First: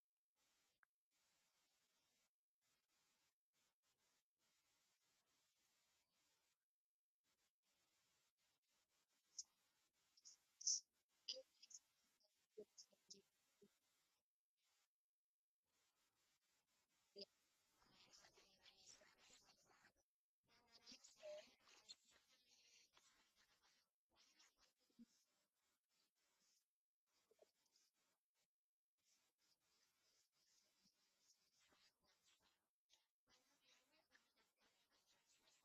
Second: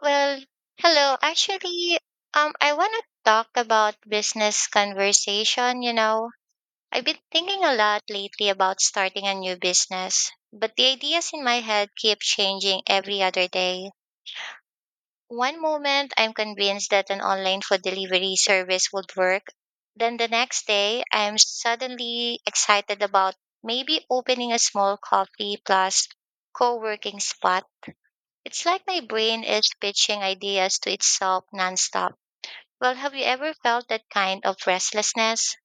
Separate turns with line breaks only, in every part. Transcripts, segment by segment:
Well, hello. I want to talk about business conversation. You know, I've been thinking a lot lately about starting a new business, but the ideas in my head keep changing every other day. One moment, I'm convinced that an online food delivery service would work. Then the next day, I'm suddenly excited about maybe opening a small coffee plus co working spot. It's like my brain is pitching ideas to itself nonstop. Well, have you ever felt that kind of restlessness?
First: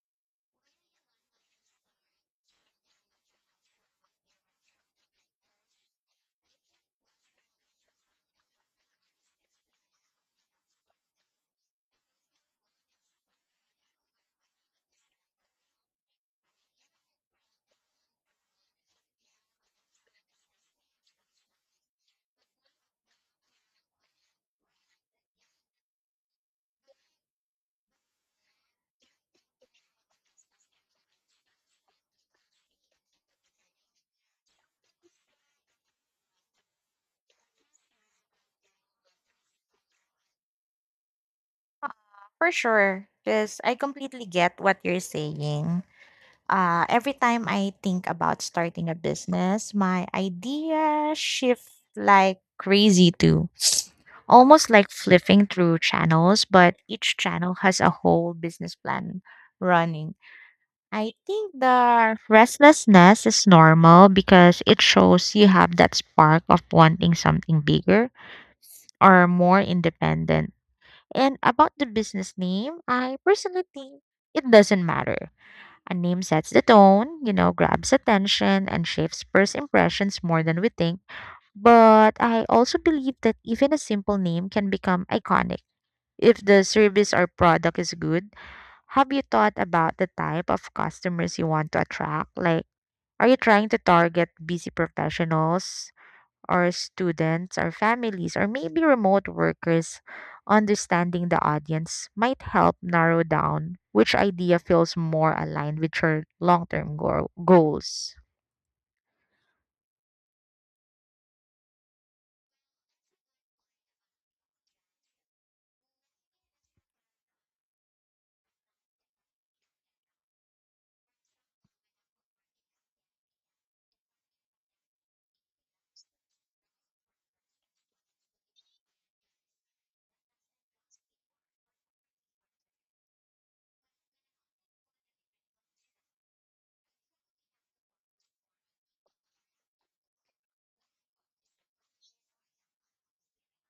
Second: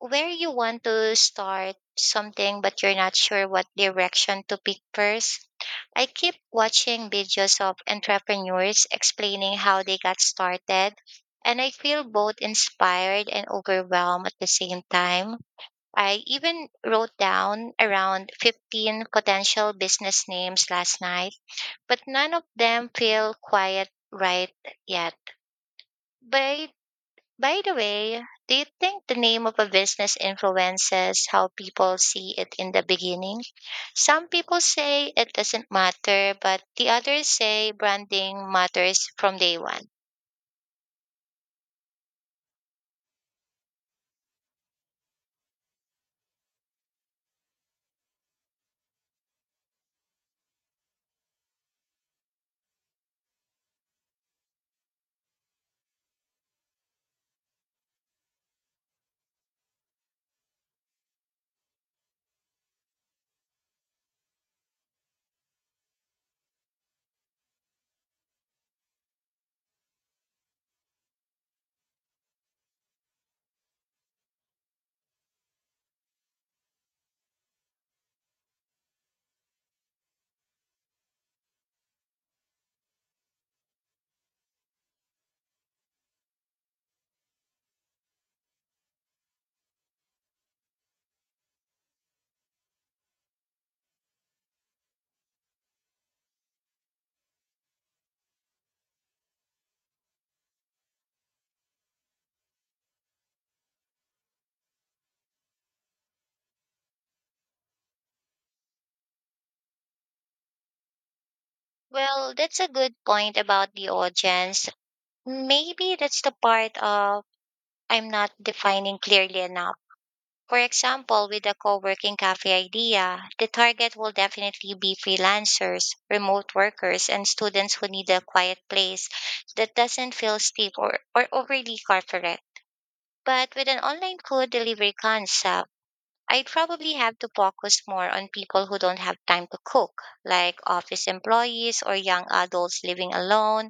Where you want to start something but you're not sure what direction to pick first? I keep watching videos of entrepreneurs explaining how they got started, and I feel both inspired and overwhelmed at the same time. I even wrote down around 15 potential business names last night, but none of them feel quite right yet. By by the way, do you think the name of a business influences how people see it in the beginning? Some people say it doesn't matter, but the others say branding matters from day one.
Uh, for sure, because I completely get what you're saying. Every time I think about starting a business, my idea shift like crazy too. Almost like flipping through channels, but each channel has a whole business plan running. I think the restlessness is normal because it shows you have that spark of wanting something bigger or more independent. And about the business name, I personally think it doesn't matter. A name sets the tone, you know, grabs attention and shapes first impressions more than we think. But I also believe that even a simple name can become iconic. If the service or product is good, have you thought about the type of customers you want to attract? Like, are you trying to target busy professionals, or students or families or maybe remote workers, understanding the audience might help narrow down which idea feels more aligned with your long term goals.
Well, that's a good point about the audience. Maybe that's the part of I'm not defining clearly enough. For example, with the co-working cafe idea, the target will definitely be freelancers, remote workers, and students who need a quiet place that doesn't feel steep or overly corporate. But with an online food delivery concept, I'd probably have to focus more on people who don't have time to cook, like office employees or young adults living alone.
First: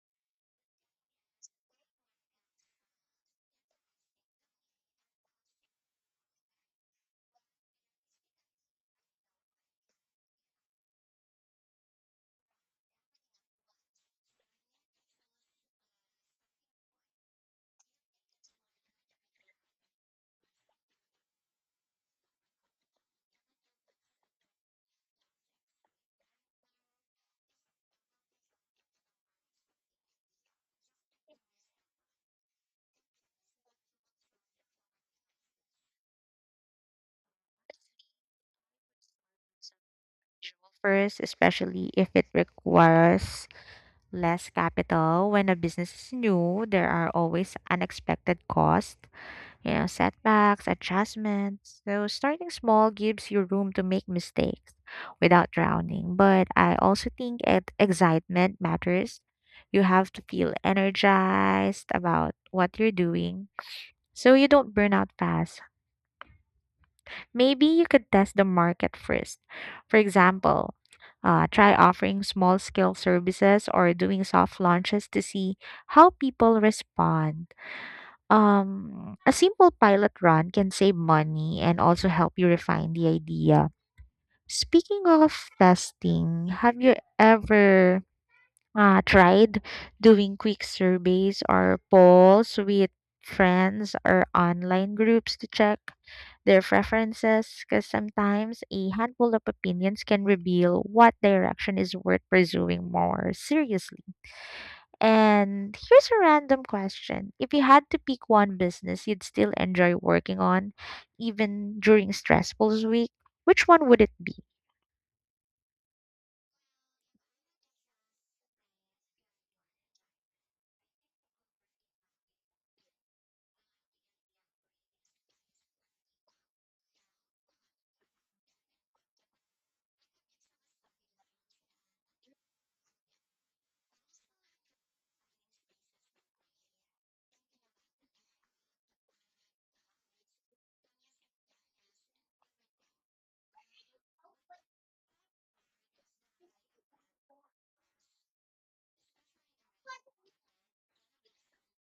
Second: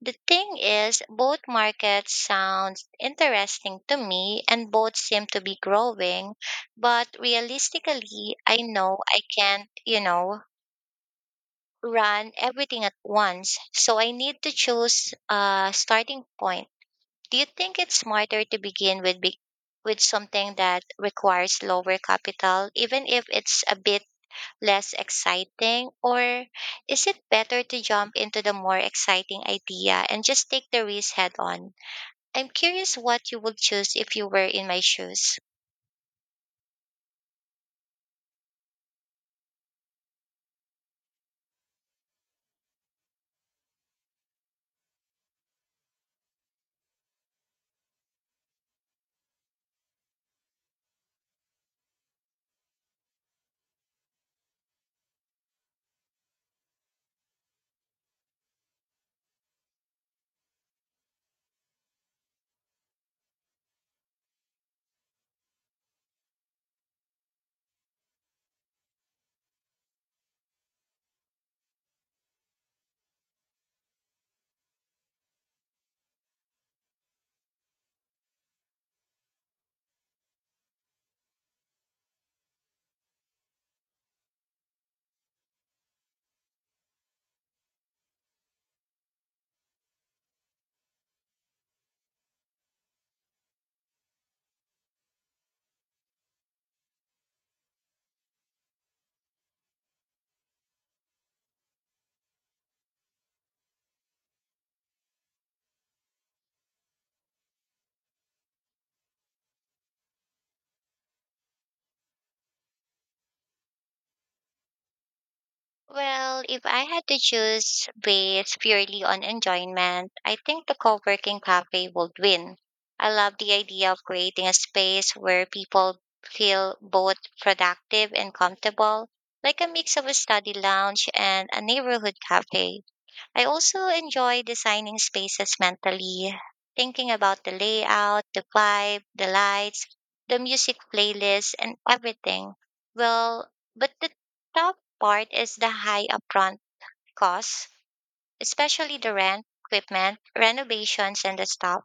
The thing is, both markets sound interesting to me and both seem to be growing, but realistically, I know I can't, you know, run everything at once. So I need to choose a starting point. Do you think it's smarter to begin with something that requires lower capital, even if it's a bit less exciting, or is it better to jump into the more exciting idea and just take the risk head on? I'm curious what you would choose if you were in my shoes.
First, especially if it requires less capital. When a business is new, there are always unexpected costs, you know, setbacks, adjustments. So starting small gives you room to make mistakes without drowning. But I also think it, excitement matters. You have to feel energized about what you're doing so you don't burn out fast. Maybe you could test the market first. For example, try offering small scale services or doing soft launches to see how people respond. A simple pilot run can save money and also help you refine the idea. Speaking of testing, have you ever tried doing quick surveys or polls with friends or online groups to check their preferences? Because sometimes a handful of opinions can reveal what direction is worth pursuing more seriously. And here's a random question. If you had to pick one business you'd still enjoy working on, even during stressful week, which one would it be?
Well, if I had to choose based purely on enjoyment, I think the co-working cafe would win. I love the idea of creating a space where people feel both productive and comfortable, like a mix of a study lounge and a neighborhood cafe. I also enjoy designing spaces mentally, thinking about the layout, the vibe, the lights, the music playlist, and everything. Well, but the top part is the high upfront costs, especially the rent, equipment, renovations, and the stuff.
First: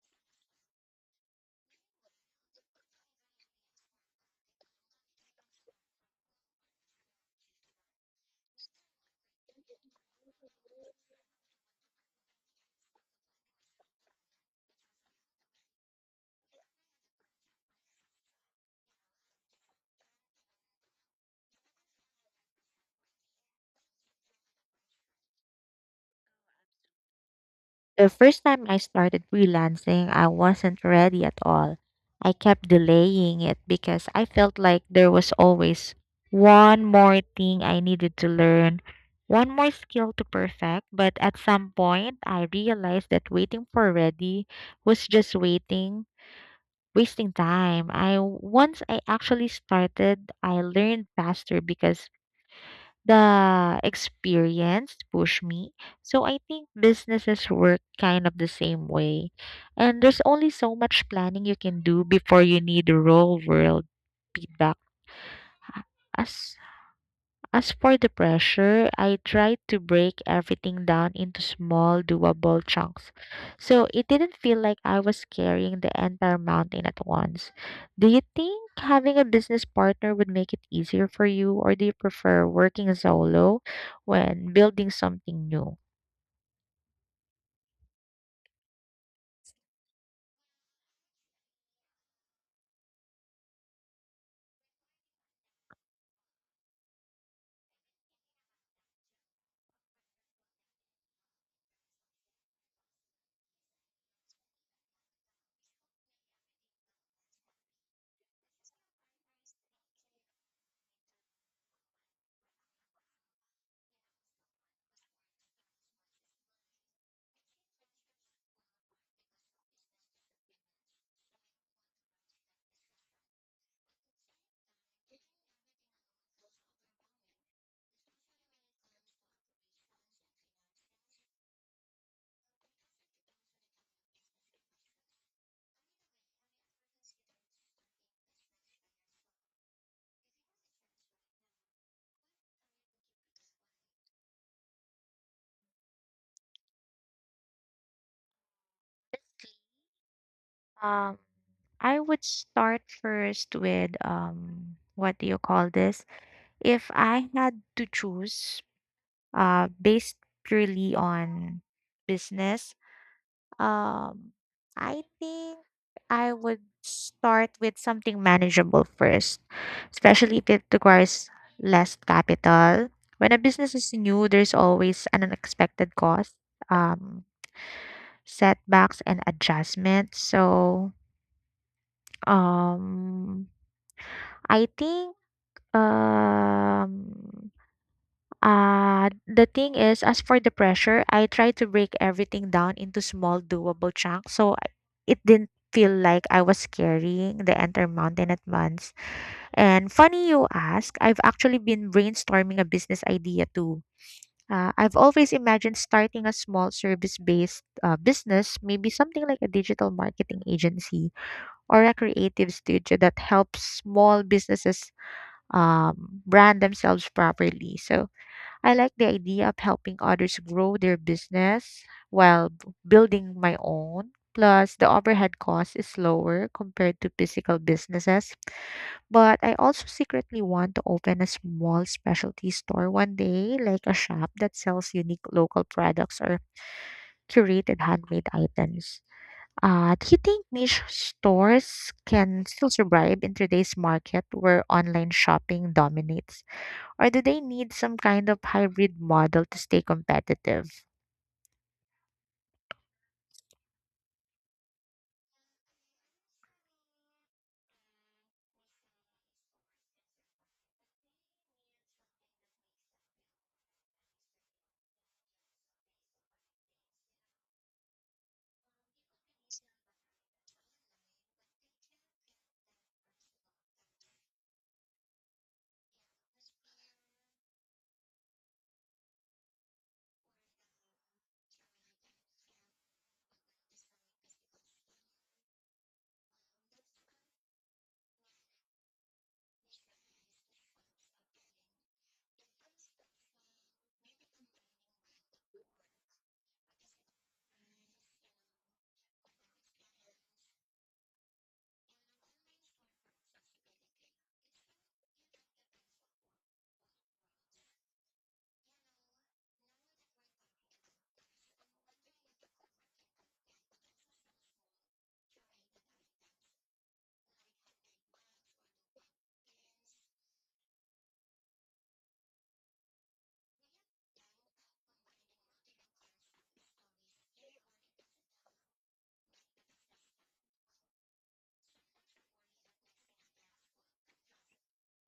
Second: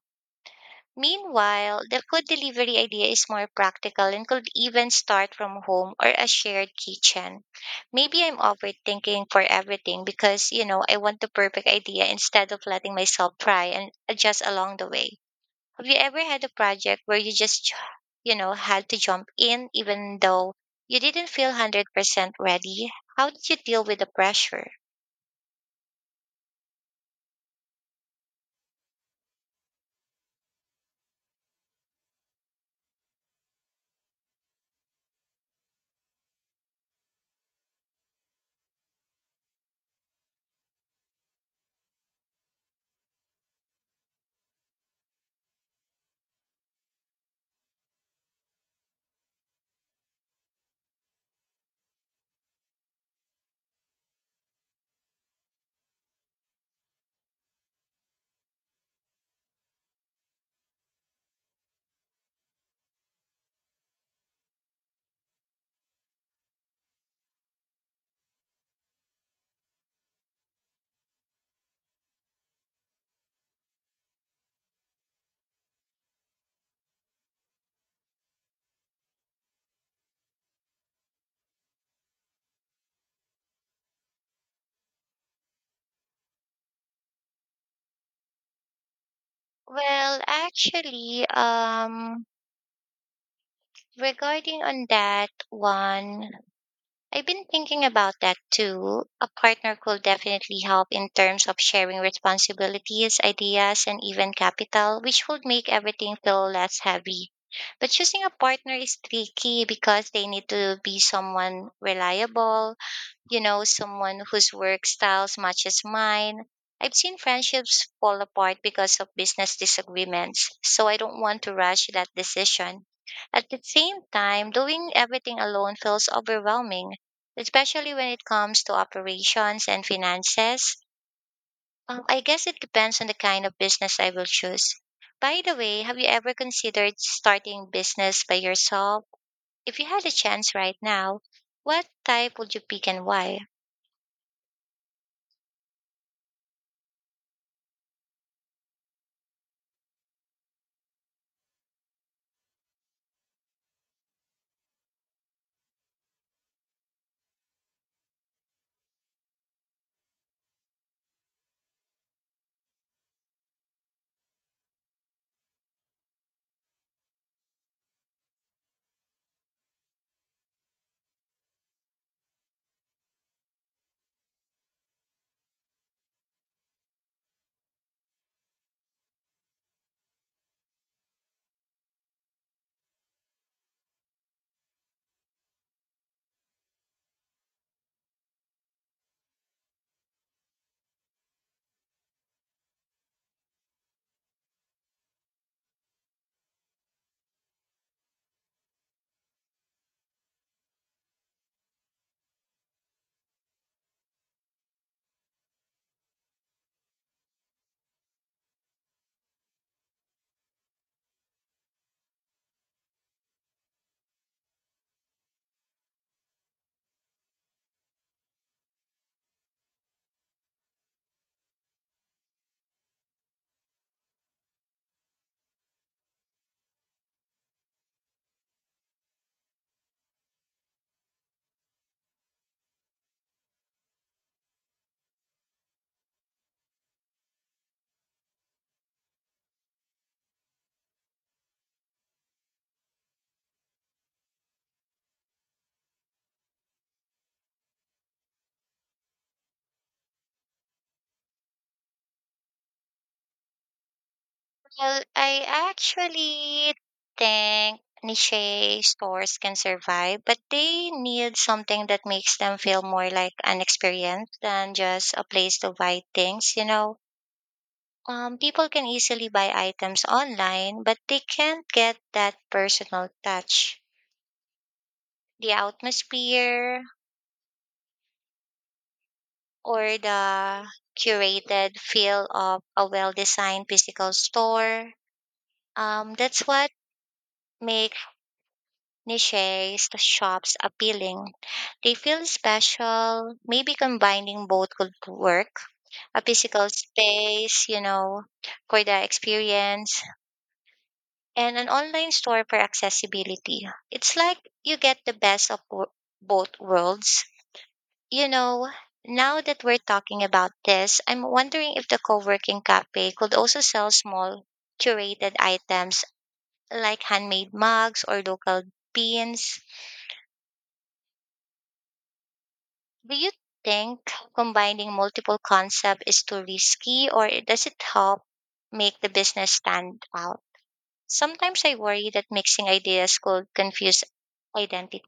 Meanwhile, the food delivery idea is more practical and could even start from home or a shared kitchen. Maybe I'm overthinking for everything because, you know, I want the perfect idea instead of letting myself try and adjust along the way. Have you ever had a project where you know, had to jump in even though you didn't feel 100% ready? How did you deal with the pressure?
The first time I started freelancing, I wasn't ready at all. I kept delaying it because I felt like there was always one more thing I needed to learn, one more skill to perfect. But at some point, I realized that waiting for ready was just waiting wasting time. I once I actually started, I learned faster because the experience pushed me. So I think businesses work kind of the same way. And there's only so much planning you can do before you need real world feedback. As as for the pressure, I tried to break everything down into small, doable chunks. So it didn't feel like I was carrying the entire mountain at once. Do you think having a business partner would make it easier for you, or do you prefer working solo when building something new?
Well, actually, um, regarding on that one, I've been thinking about that too. A partner could definitely help in terms of sharing responsibilities, ideas, and even capital, which would make everything feel less heavy. But choosing a partner is tricky because they need to be someone reliable, you know, someone whose work styles matches mine. I've seen friendships fall apart because of business disagreements, so I don't want to rush that decision. At the same time, doing everything alone feels overwhelming, especially when it comes to operations and finances. I guess it depends on the kind of business I will choose. By the way, have you ever considered starting business by yourself? If you had a chance right now, what type would you pick and why?
Um, I would start first with what do you call this? If I had to choose based purely on business, um, I think I would start with something manageable first, especially if it requires less capital. When a business is new, there's always an unexpected cost, um, setbacks, and adjustments. So, um, I think um the thing is, as for the pressure, I try to break everything down into small, doable chunks. It didn't feel like I was carrying the entire mountain at once. And funny you ask, I've actually been brainstorming a business idea too. I've always imagined starting a small service based business, maybe something like a digital marketing agency or a creative studio that helps small businesses brand themselves properly. So I like the idea of helping others grow their business while building my own. Plus, the overhead cost is lower compared to physical businesses. But I also secretly want to open a small specialty store one day, like a shop that sells unique local products or curated handmade items. Do you think niche stores can still survive in today's market where online shopping dominates? Or do they need some kind of hybrid model to stay competitive?
Well, I actually think niche stores can survive, but they need something that makes them feel more like an experience than just a place to buy things, you know. People can easily buy items online, but they can't get that personal touch. The atmosphere or the curated feel of a well-designed physical store. That's what makes niches the shops appealing. They feel special. Maybe combining both could work. A physical space, you know, for the experience, and an online store for accessibility. It's like you get the both worlds. You know, now that we're talking about this, I'm wondering if the co working cafe could also sell small curated items like handmade mugs or local pins. Do you think combining multiple concepts is too risky or does it help make the business stand out? Sometimes I worry that mixing ideas could confuse identity.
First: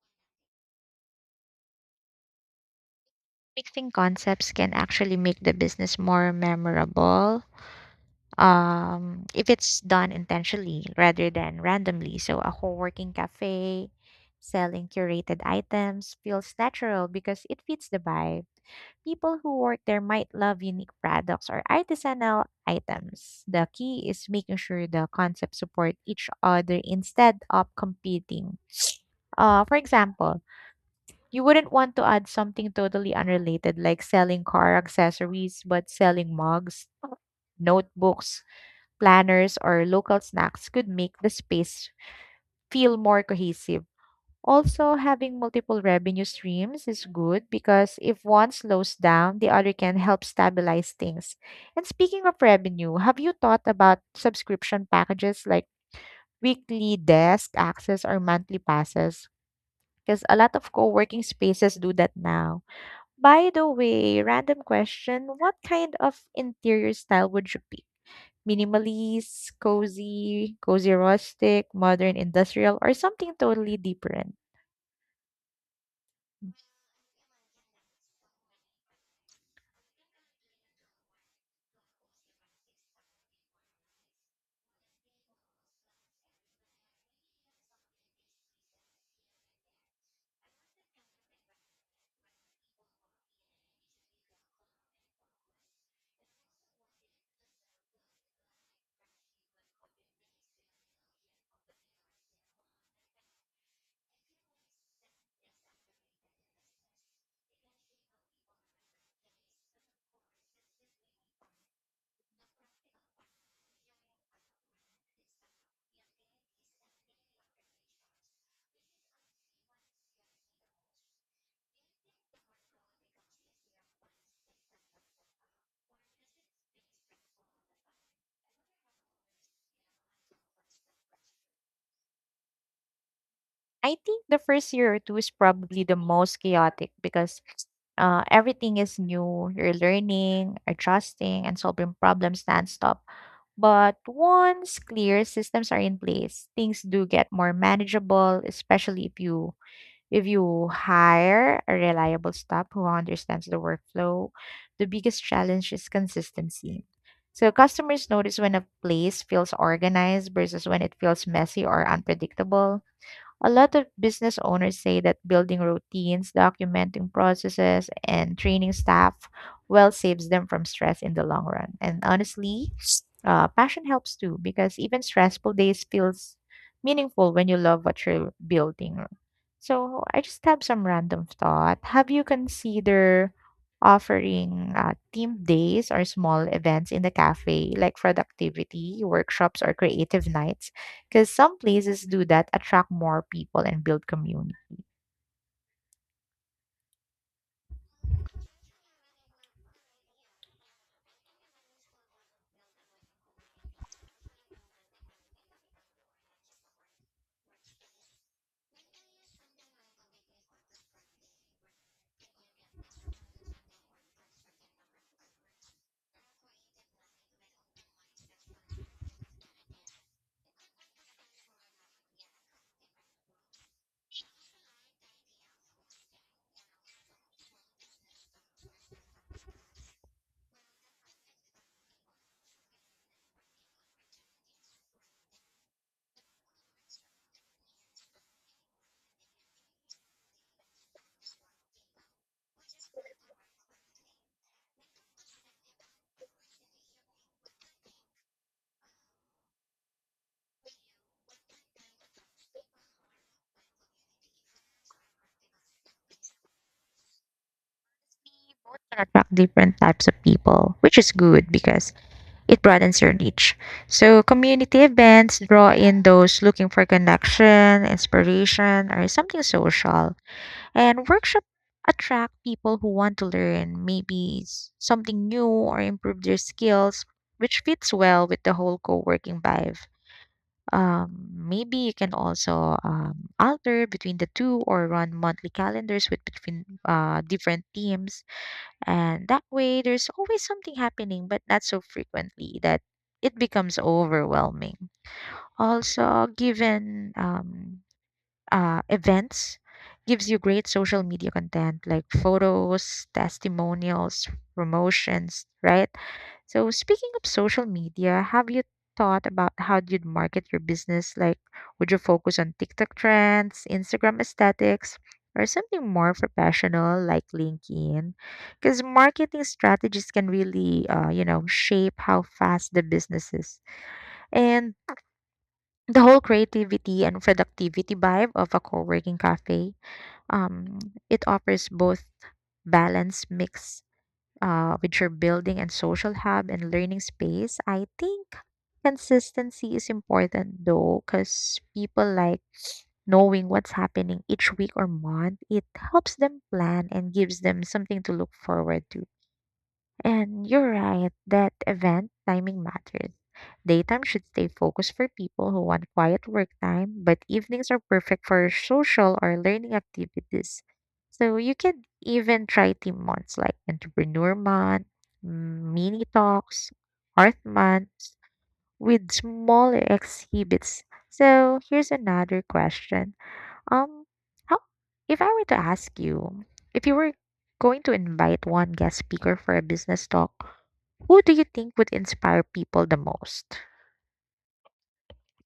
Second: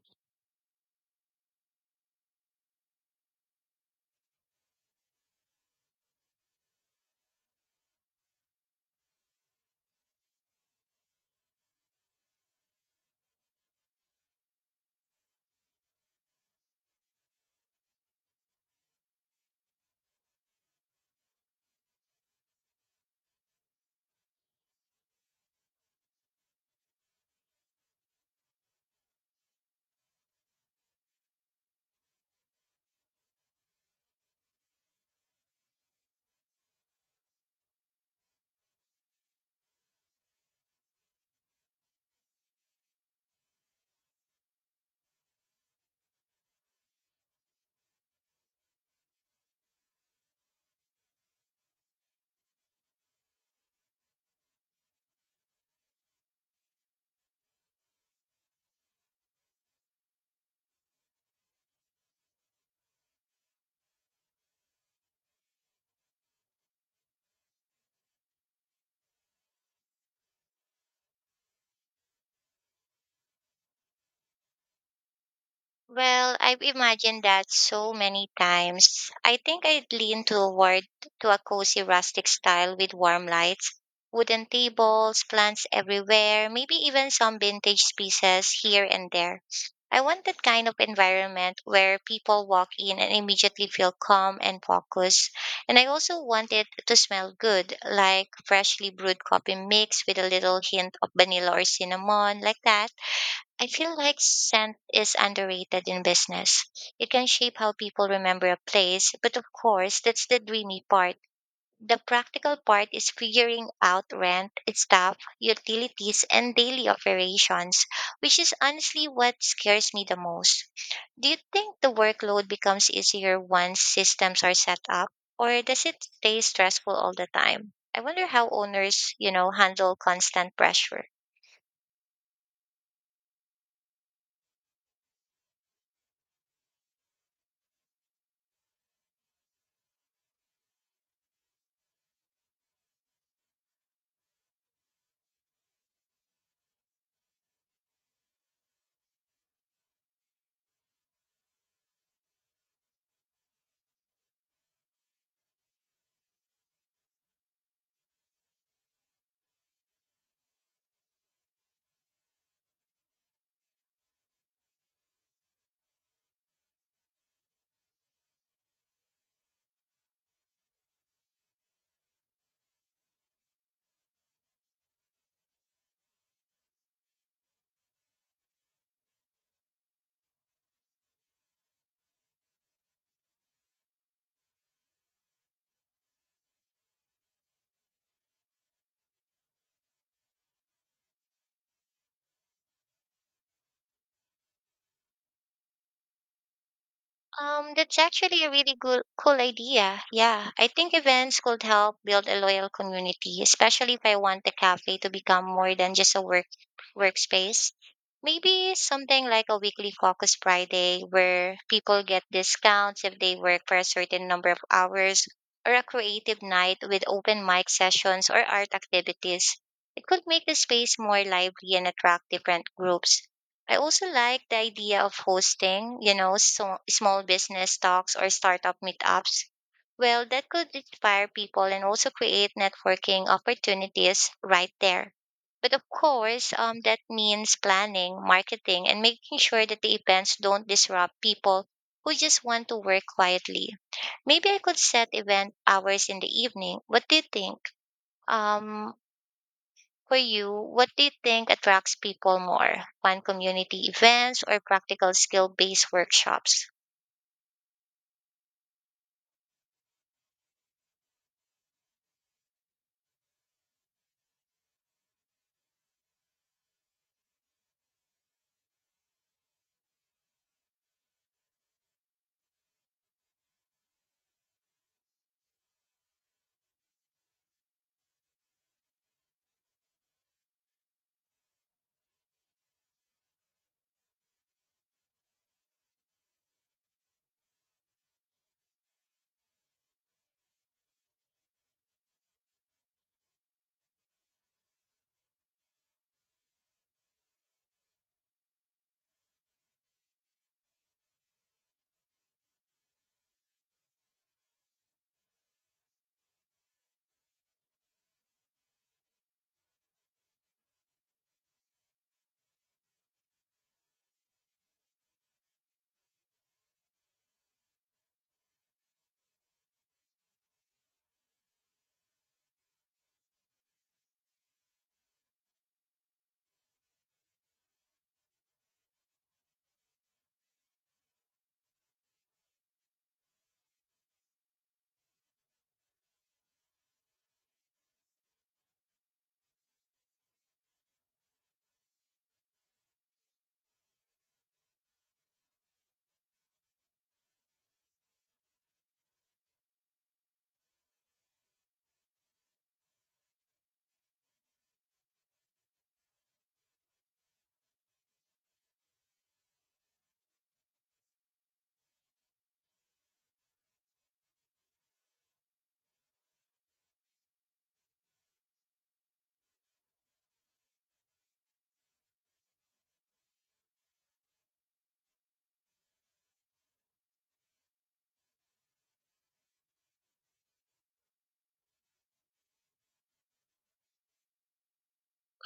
Mixing concepts can actually make the business more memorable if it's done intentionally rather than randomly. So, a co working cafe selling curated items feels natural because it fits the vibe. People who work there might love unique products or artisanal items. The key is making sure the concepts support each other instead of competing. For example, you wouldn't want to add something totally unrelated like selling car accessories, but selling mugs, notebooks, planners, or local snacks could make the space feel more cohesive. Also, having multiple revenue streams is good because if one slows down, the other can help stabilize things. And speaking of revenue, have you thought about subscription packages like weekly desk access or monthly passes? Because a lot of co working spaces do that now. By the way, random question, what kind of interior style would you pick? Minimalist, cozy, cozy rustic, modern industrial, or something totally different?
Well, I've imagined that so many times. I think I'd lean toward to a cozy rustic style with warm lights, wooden tables, plants everywhere, maybe even some vintage pieces here and there. I want that kind of environment where people walk in and immediately feel calm and focused. And I also want it to smell good, like freshly brewed coffee mix with a little hint of vanilla or cinnamon, like that. I feel like scent is underrated in business. It can shape how people remember a place, but of course, that's the dreamy part. The practical part is figuring out rent, staff, utilities, and daily operations, which is honestly what scares me the most. Do you think the workload becomes easier once systems are set up, or does it stay stressful all the time? I wonder how owners, you know, handle constant pressure.
I think the first year or two is probably the most chaotic because everything is new. You're learning, adjusting, and solving problems nonstop. But once clear systems are in place, things do get more manageable, especially if you hire a reliable staff who understands the workflow, the biggest challenge is consistency. So customers notice when a place feels organized versus when it feels messy or unpredictable. A lot of business owners say that building routines, documenting processes, and training staff well saves them from stress in the long run. And honestly, passion helps too because even stressful days feels meaningful when you love what you're building. So I just have some random thought. Have you considered offering team days or small events in the cafe, like productivity workshops or creative nights? Because some places do that, attract more people and build community.
That's actually a really good, cool idea. Yeah, I think events could help build a loyal community, especially if I want the cafe to become more than just a workspace. Maybe something like a weekly focus Friday where people get discounts if they work for a certain number of hours, or a creative night with open mic sessions or art activities. It could make the space more lively and attract different groups. I also like the idea of hosting, you know, small business talks or startup meetups. Well, that could inspire people and also create networking opportunities right there. But of course, that means planning, marketing, and making sure that the events don't disrupt people who just want to work quietly. Maybe I could set event hours in the evening. What do you think? Um, for you, what do you think attracts people more? Fun community events or practical skill based workshops?
We both can attract different types of people, which is good because it broadens your niche. So community events draw in those looking for connection, inspiration, or something social. And workshop attract people who want to learn maybe something new or improve their skills, which fits well with the whole co-working vibe. Maybe you can also alter between the two or run monthly calendars with between different teams. And that way, there's always something happening, but not so frequently that it becomes overwhelming. Also, given events, gives you great social media content like photos, testimonials, promotions, right? So, speaking of social media, have you thought about how you'd market your business? Like, would you focus on TikTok trends, Instagram aesthetics, or something more professional like LinkedIn? Because marketing strategies can really, you know, shape how fast the business is. And the whole creativity and productivity vibe of a co-working cafe, um, it offers both balance mix with your building and social hub and learning space, I think consistency is important though, because people like knowing what's happening each week or month. It helps them plan and gives them something to look forward to. And you're right that event timing matters. Daytime should stay focused for people who want quiet work time, but evenings are perfect for social or learning activities. So you can even try team months like Entrepreneur Month, Mini Talks, Art Month with smaller exhibits. So here's another question. Um, how if I were to ask you if you were going to invite one guest speaker for a business talk, who do you think would inspire people the most?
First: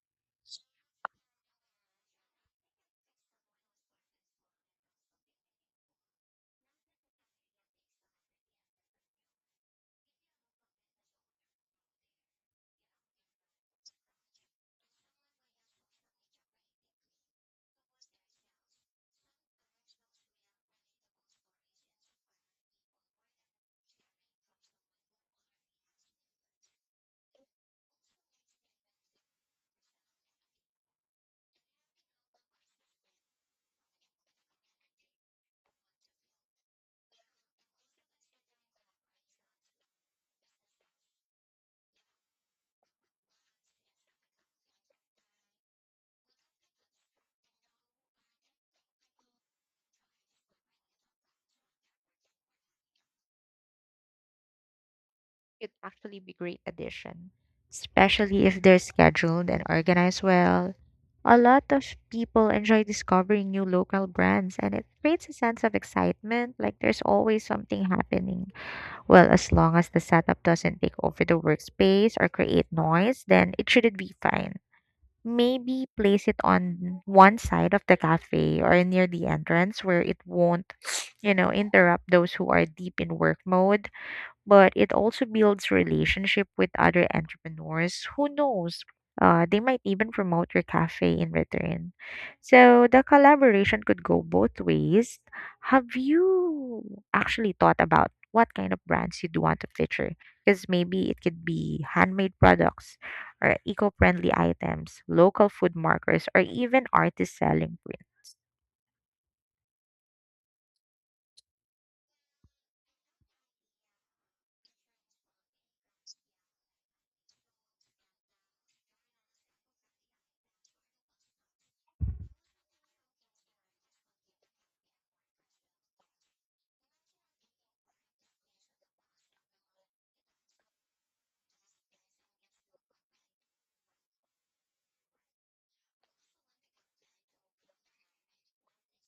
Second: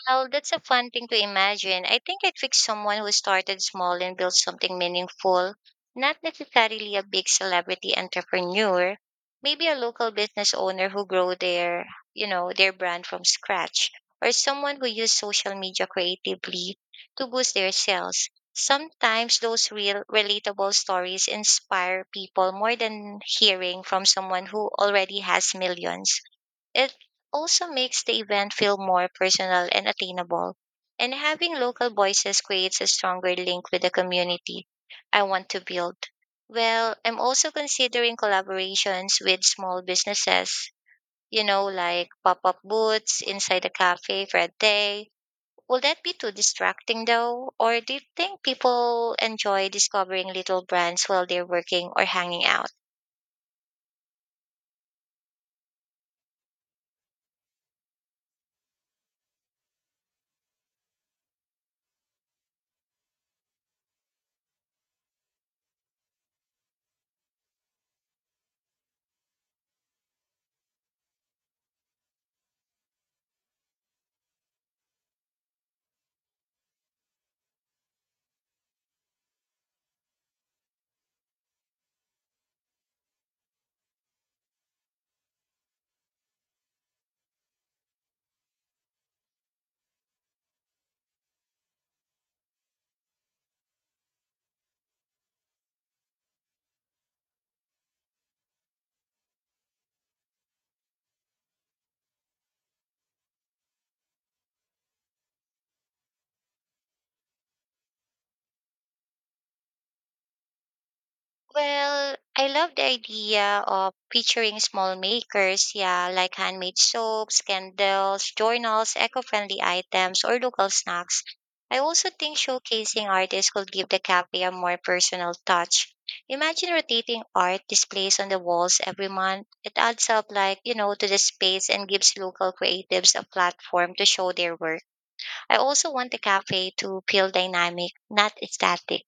Well, that's a fun thing to imagine. I think I'd pick someone who started small and built something meaningful, not necessarily a big celebrity entrepreneur, maybe a local business owner who grow their, you know, their brand from scratch, or someone who use social media creatively to boost their sales. Sometimes those real relatable stories inspire people more than hearing from someone who already has millions. It also makes the event feel more personal and attainable. And having local voices creates a stronger link with the community I want to build. Well, I'm also considering collaborations with small businesses, you know, like pop up booths inside a cafe for a day. Will that be too distracting though? Or do you think people enjoy discovering little brands while they're working or hanging out?
It'd actually be great addition, especially if they're scheduled and organized well. A lot of people enjoy discovering new local brands and it creates a sense of excitement, like there's always something happening. Well, as long as the setup doesn't take over the workspace or create noise, then it shouldn't be fine. Maybe place it on one side of the cafe or near the entrance where it won't, you know, interrupt those who are deep in work mode but it also builds relationship with other entrepreneurs. Who knows? They might even promote your cafe in return. So the collaboration could go both ways. Have you actually thought about what kind of brands you'd want to feature? Because maybe it could be handmade products or eco-friendly items, local food markers, or even artists selling print
Well, I love the idea of featuring small makers, yeah, like handmade soaps, candles, journals, eco-friendly items, or local snacks. I also think showcasing artists could give the cafe a more personal touch. Imagine rotating art displays on the walls every month. It adds up like, you know, to the space and gives local creatives a platform to show their work. I also want the cafe to feel dynamic, not static,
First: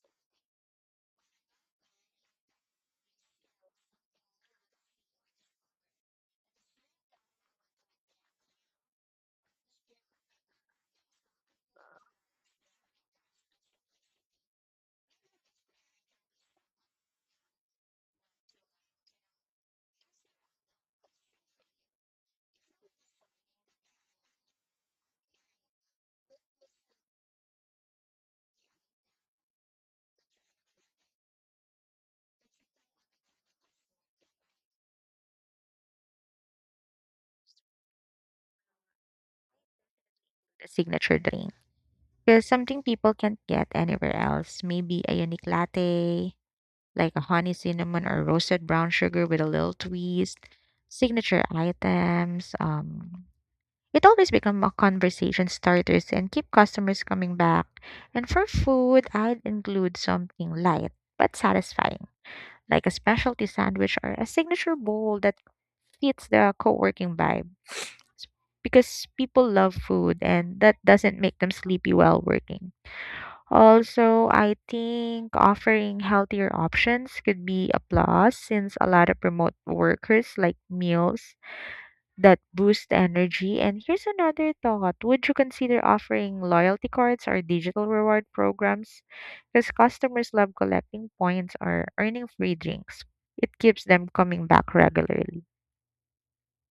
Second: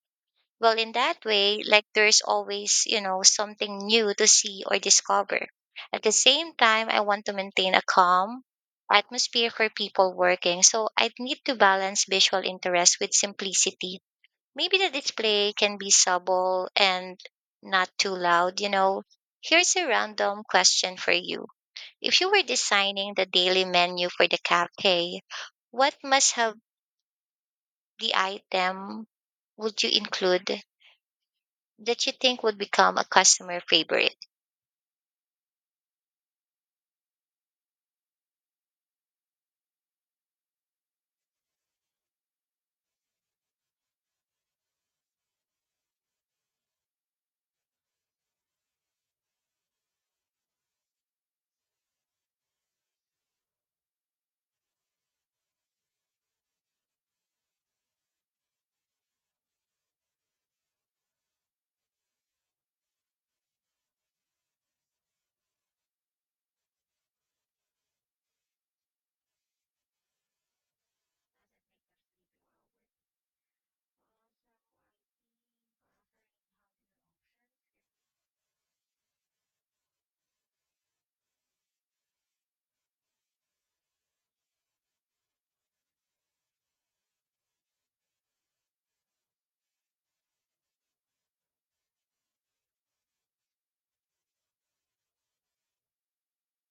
well, in that way, like there's always, you know, something new to see or discover. At the same time, I want to maintain a calm atmosphere for people working. So I'd need to balance visual interest with simplicity. Maybe the display can be subtle and not too loud, you know. Here's a random question for you. If you were designing the daily menu for the cafe, what must have the item would you include that you think would become a customer favorite?
signature drink. Because something people can't get anywhere else. Maybe a unique latte, like a honey cinnamon or roasted brown sugar with a little twist, signature items. It always become a conversation starters and keep customers coming back. And for food, I'd include something light but satisfying, like a specialty sandwich or a signature bowl that fits the co-working vibe. Because people love food and that doesn't make them sleepy while working. Also, I think offering healthier options could be a plus since a lot of remote workers like meals that boost energy. And here's another thought. Would you consider offering loyalty cards or digital reward programs? Because customers love collecting points or earning free drinks. It keeps them coming back regularly.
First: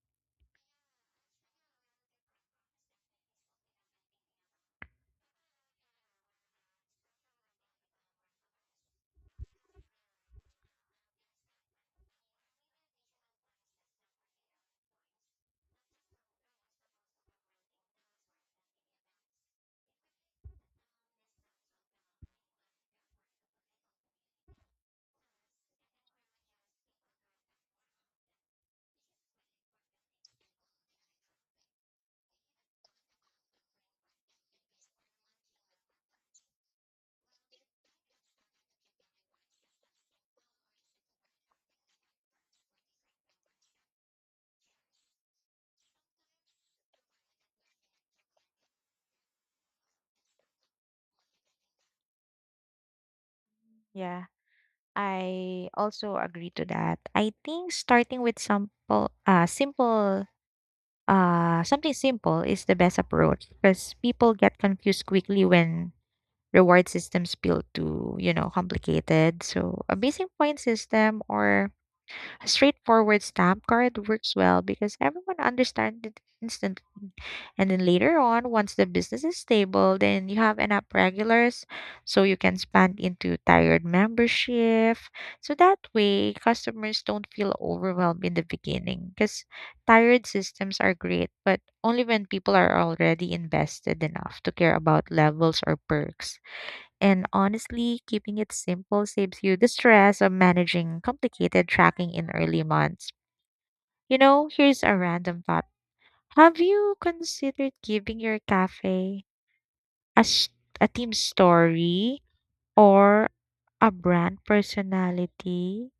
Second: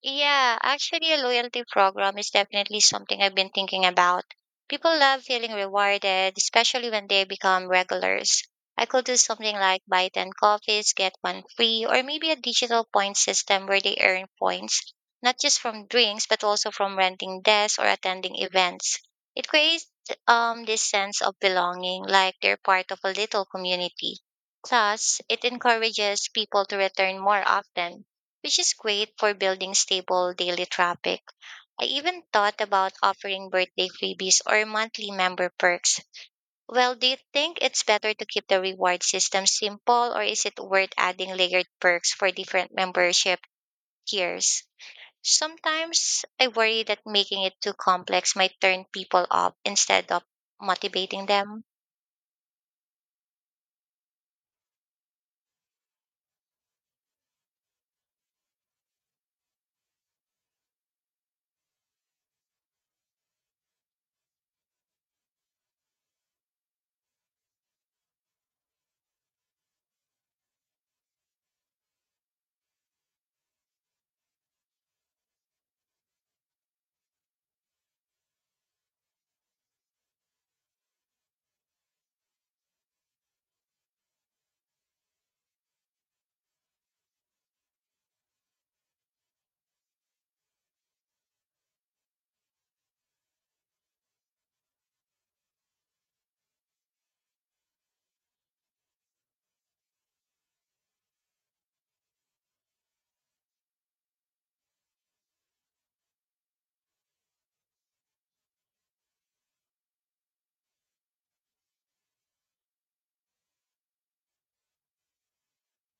Yeah, actually, a loyalty program is definitely something I've been thinking about. People love feeling rewarded, especially when they become regulars. I could do something like buy 10 coffees, get one free, or maybe a digital point system where they earn points, not just from drinks, but also from renting desks or attending events. It creates this sense of belonging, like they're part of a little community. Plus, it encourages people to return more often, which is great for building stable daily traffic. I even thought about offering birthday freebies or monthly member perks. Well, do you think it's better to keep the reward system simple or is it worth adding layered perks for different membership tiers? Sometimes I worry that making it too complex might turn people off instead of motivating them.
Yeah, I also agree to that. I think starting with simple, something simple is the best approach because people get confused quickly when reward systems feel too complicated. So a basic point system or a straightforward stamp card works well because everyone understands it instantly. And then later on, once the business is stable, then you have enough regulars so you can expand into tiered membership. So that way, customers don't feel overwhelmed in the beginning because tiered systems are great, but only when people are already invested enough to care about levels or perks. And honestly, keeping it simple saves you the stress of managing complicated tracking in early months. You know, here's a random thought. Have you considered giving your cafe a, s- a team story or a brand personality?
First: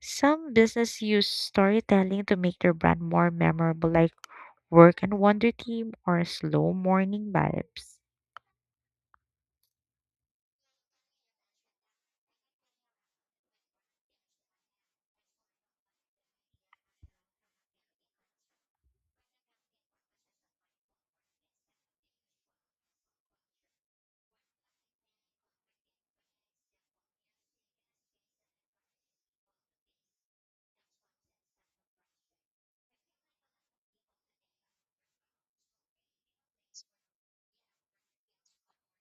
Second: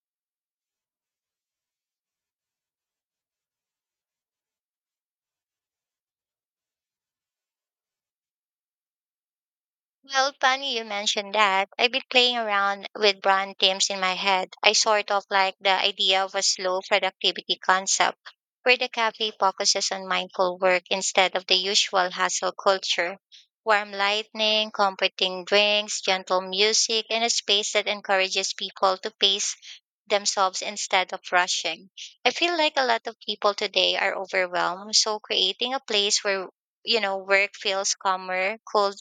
Some business use storytelling to make their brand more memorable, like Work and Wonder Team or Slow Morning Vibes.
Well, funny you mentioned that. I've been playing around with brand themes in my head. I sort of like the idea of a slow productivity concept where the cafe focuses on mindful work instead of the usual hustle culture. Warm lighting, comforting drinks, gentle music, and a space that encourages people to pace themselves instead of rushing. I feel like a lot of people today are overwhelmed, so creating a place where you know work feels calmer, cool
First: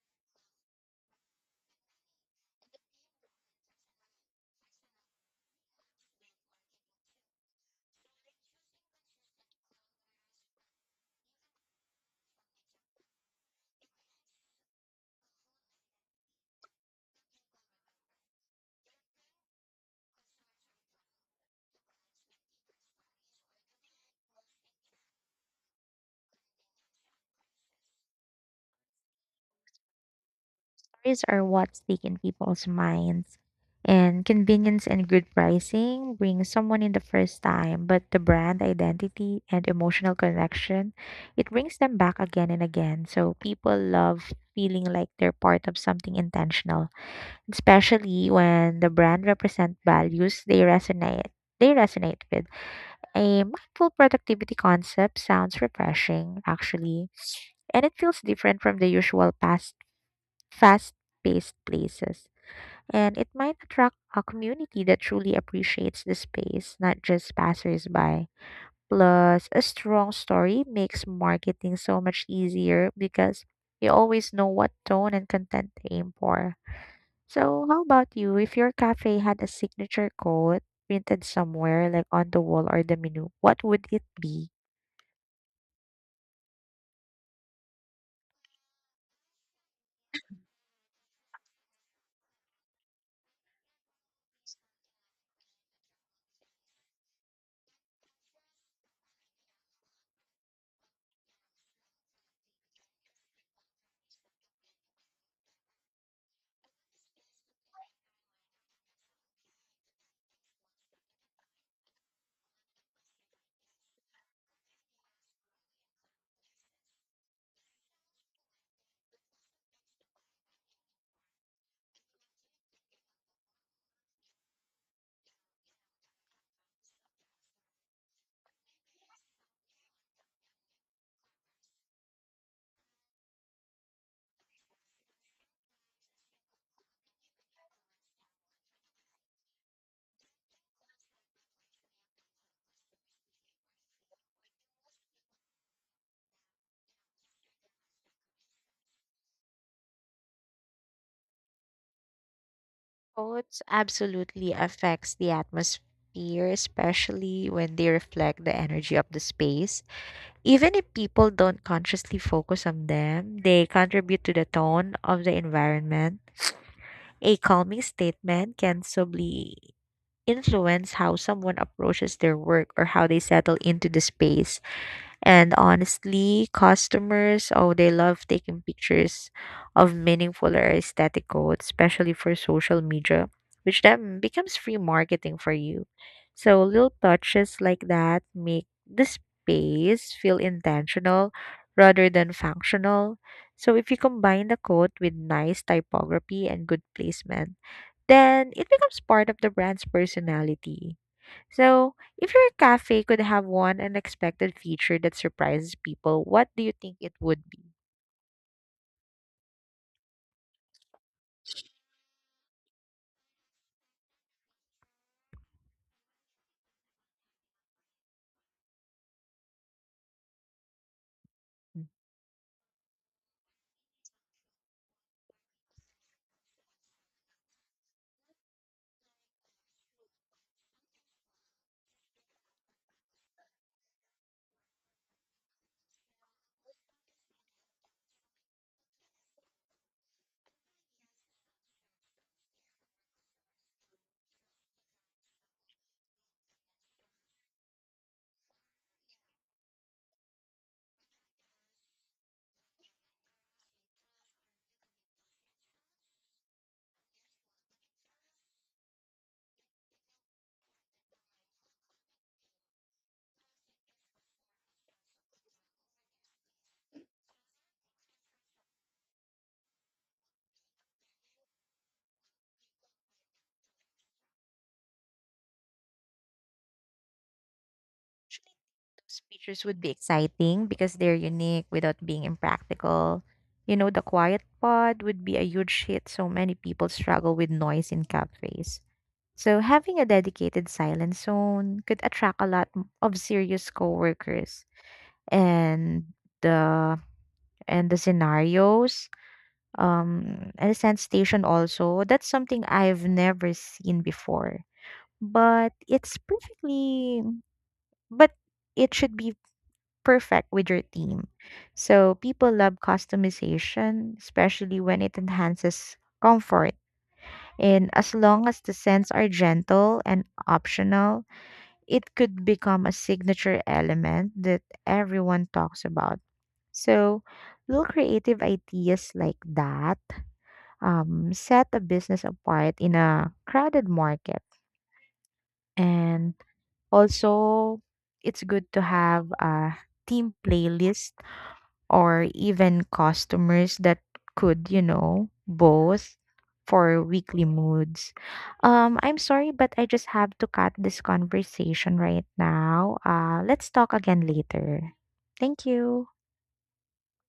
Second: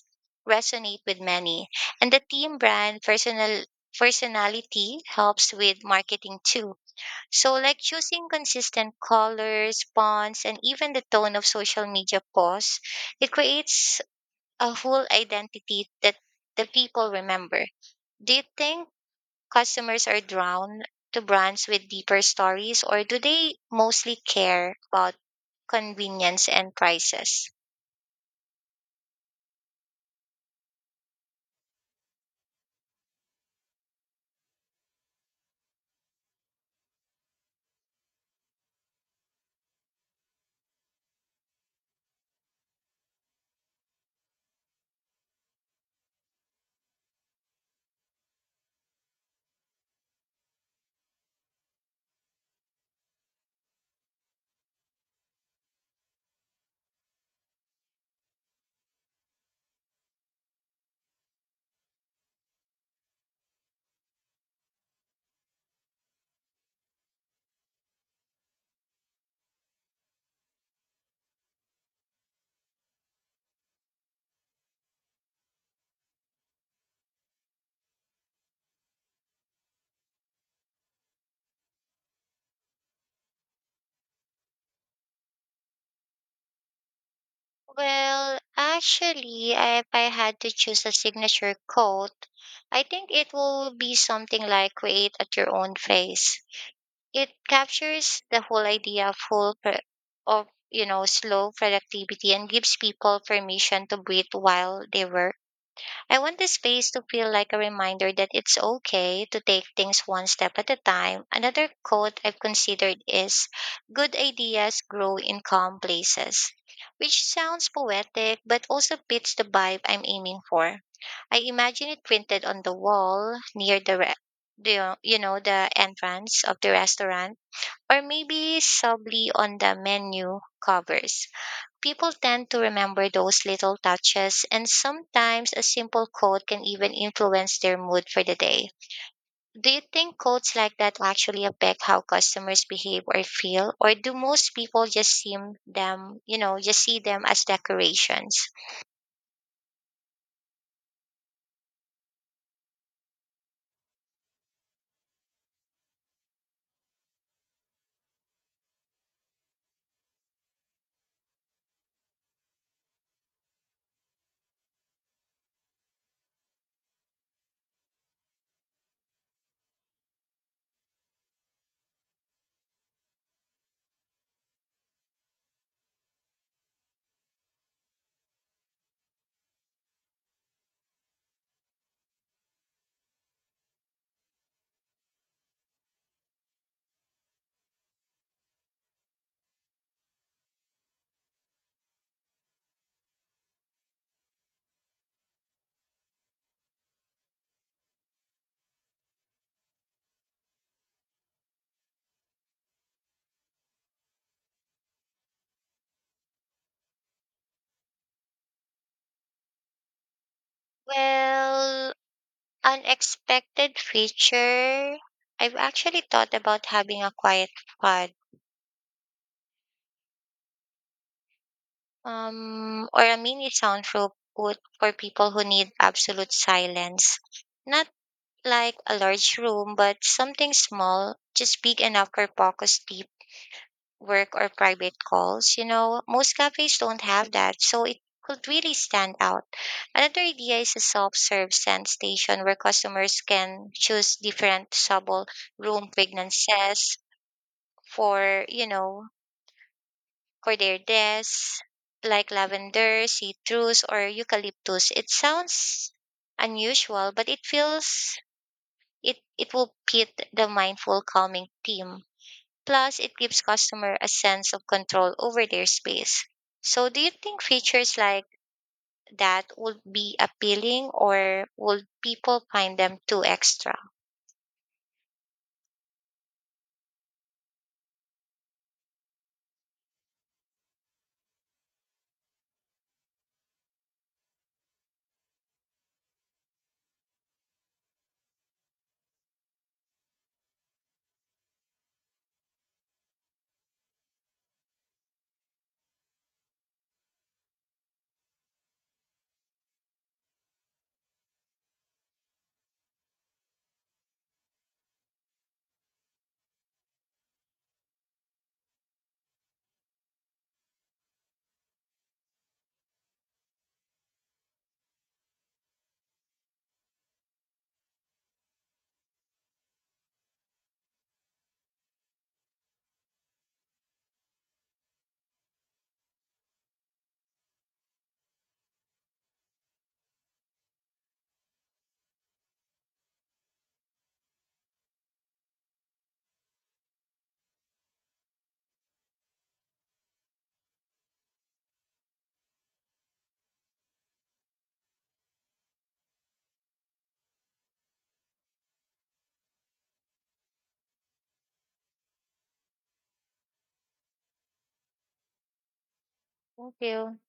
resonate with many. And the team brand personal personality helps with marketing too. So like choosing consistent colors, fonts, and even the tone of social media posts, it creates a whole identity that the people remember. Do you think customers are drawn to brands with deeper stories or do they mostly care about convenience and prices?
Stories are what stick in people's minds. And convenience and good pricing bring someone in the first time, but the brand identity and emotional connection, it brings them back again and again. So people love feeling like they're part of something intentional, especially when the brand represent values they resonate with. A mindful productivity concept sounds refreshing actually, and it feels different from the usual past fast-paced places, and it might attract a community that truly appreciates the space, not just passersby. Plus, a strong story makes marketing so much easier because you always know what tone and content to aim for. So, how about you? If your cafe had a signature code printed somewhere, like on the wall or the menu, what would it be?
If I had to choose a signature coat, I think it will be something like create at your own face. It captures the whole idea of you know slow productivity and gives people permission to breathe while they work. I want this space to feel like a reminder that it's okay to take things one step at a time. Another quote I've considered is good ideas grow in calm places, which sounds poetic but also fits the vibe I'm aiming for. I imagine it printed on the wall near the you know the entrance of the restaurant or maybe subtly on the menu covers. People tend to remember those little touches, and sometimes a simple quote can even influence their mood for the day. Do you think quotes like that actually affect how customers behave or feel, or do most people you know, just see them as decorations?
Codes absolutely affects the atmosphere, especially when they reflect the energy of the space. Even if people don't consciously focus on them, they contribute to the tone of the environment. A calming statement can subtly influence how someone approaches their work or how they settle into the space. And honestly, customers, oh, they love taking pictures of meaningful or aesthetic quotes, especially for social media, which then becomes free marketing for you. So little touches like that make the space feel intentional rather than functional. So if you combine the quote with nice typography and good placement, then it becomes part of the brand's personality. So, if your cafe could have one unexpected feature that surprises people, what do you think it would be?
Well, unexpected feature. I've actually thought about having a quiet pod,
Mm.
or a mini soundproof booth for people who need absolute silence, not like a large room, but something small, just big enough for focused deep work or private calls. You know, most cafes don't have that, so it could really stand out. Another idea is a self-serve scent station where customers can choose different subtle room fragrances for, for their desks, like lavender, citrus, or eucalyptus. It sounds unusual, but it feels it will pit the mindful calming theme. Plus, it gives customer a sense of control over their space. So, do you think features like that would be appealing, or would people find them too extra?
Those features would be exciting because they're unique without being impractical. You know, the quiet pod would be a huge hit, so many people struggle with noise in cafes. So, having a dedicated silent zone could attract a lot of serious coworkers. And the and the scenarios a scent station also, that's something I've never seen before, but it's perfectly but it should be perfect with your theme. So people love customization, especially when it enhances comfort, and as long as the scents are gentle and optional, it could become a signature element that everyone talks about. So little creative ideas like that, set a business apart in a crowded market. And also, it's good to have a team playlist or even customers that could, you know, both for weekly moods. I'm sorry, but I just have to cut this conversation right now. Let's talk again later. Thank you.
Thank you.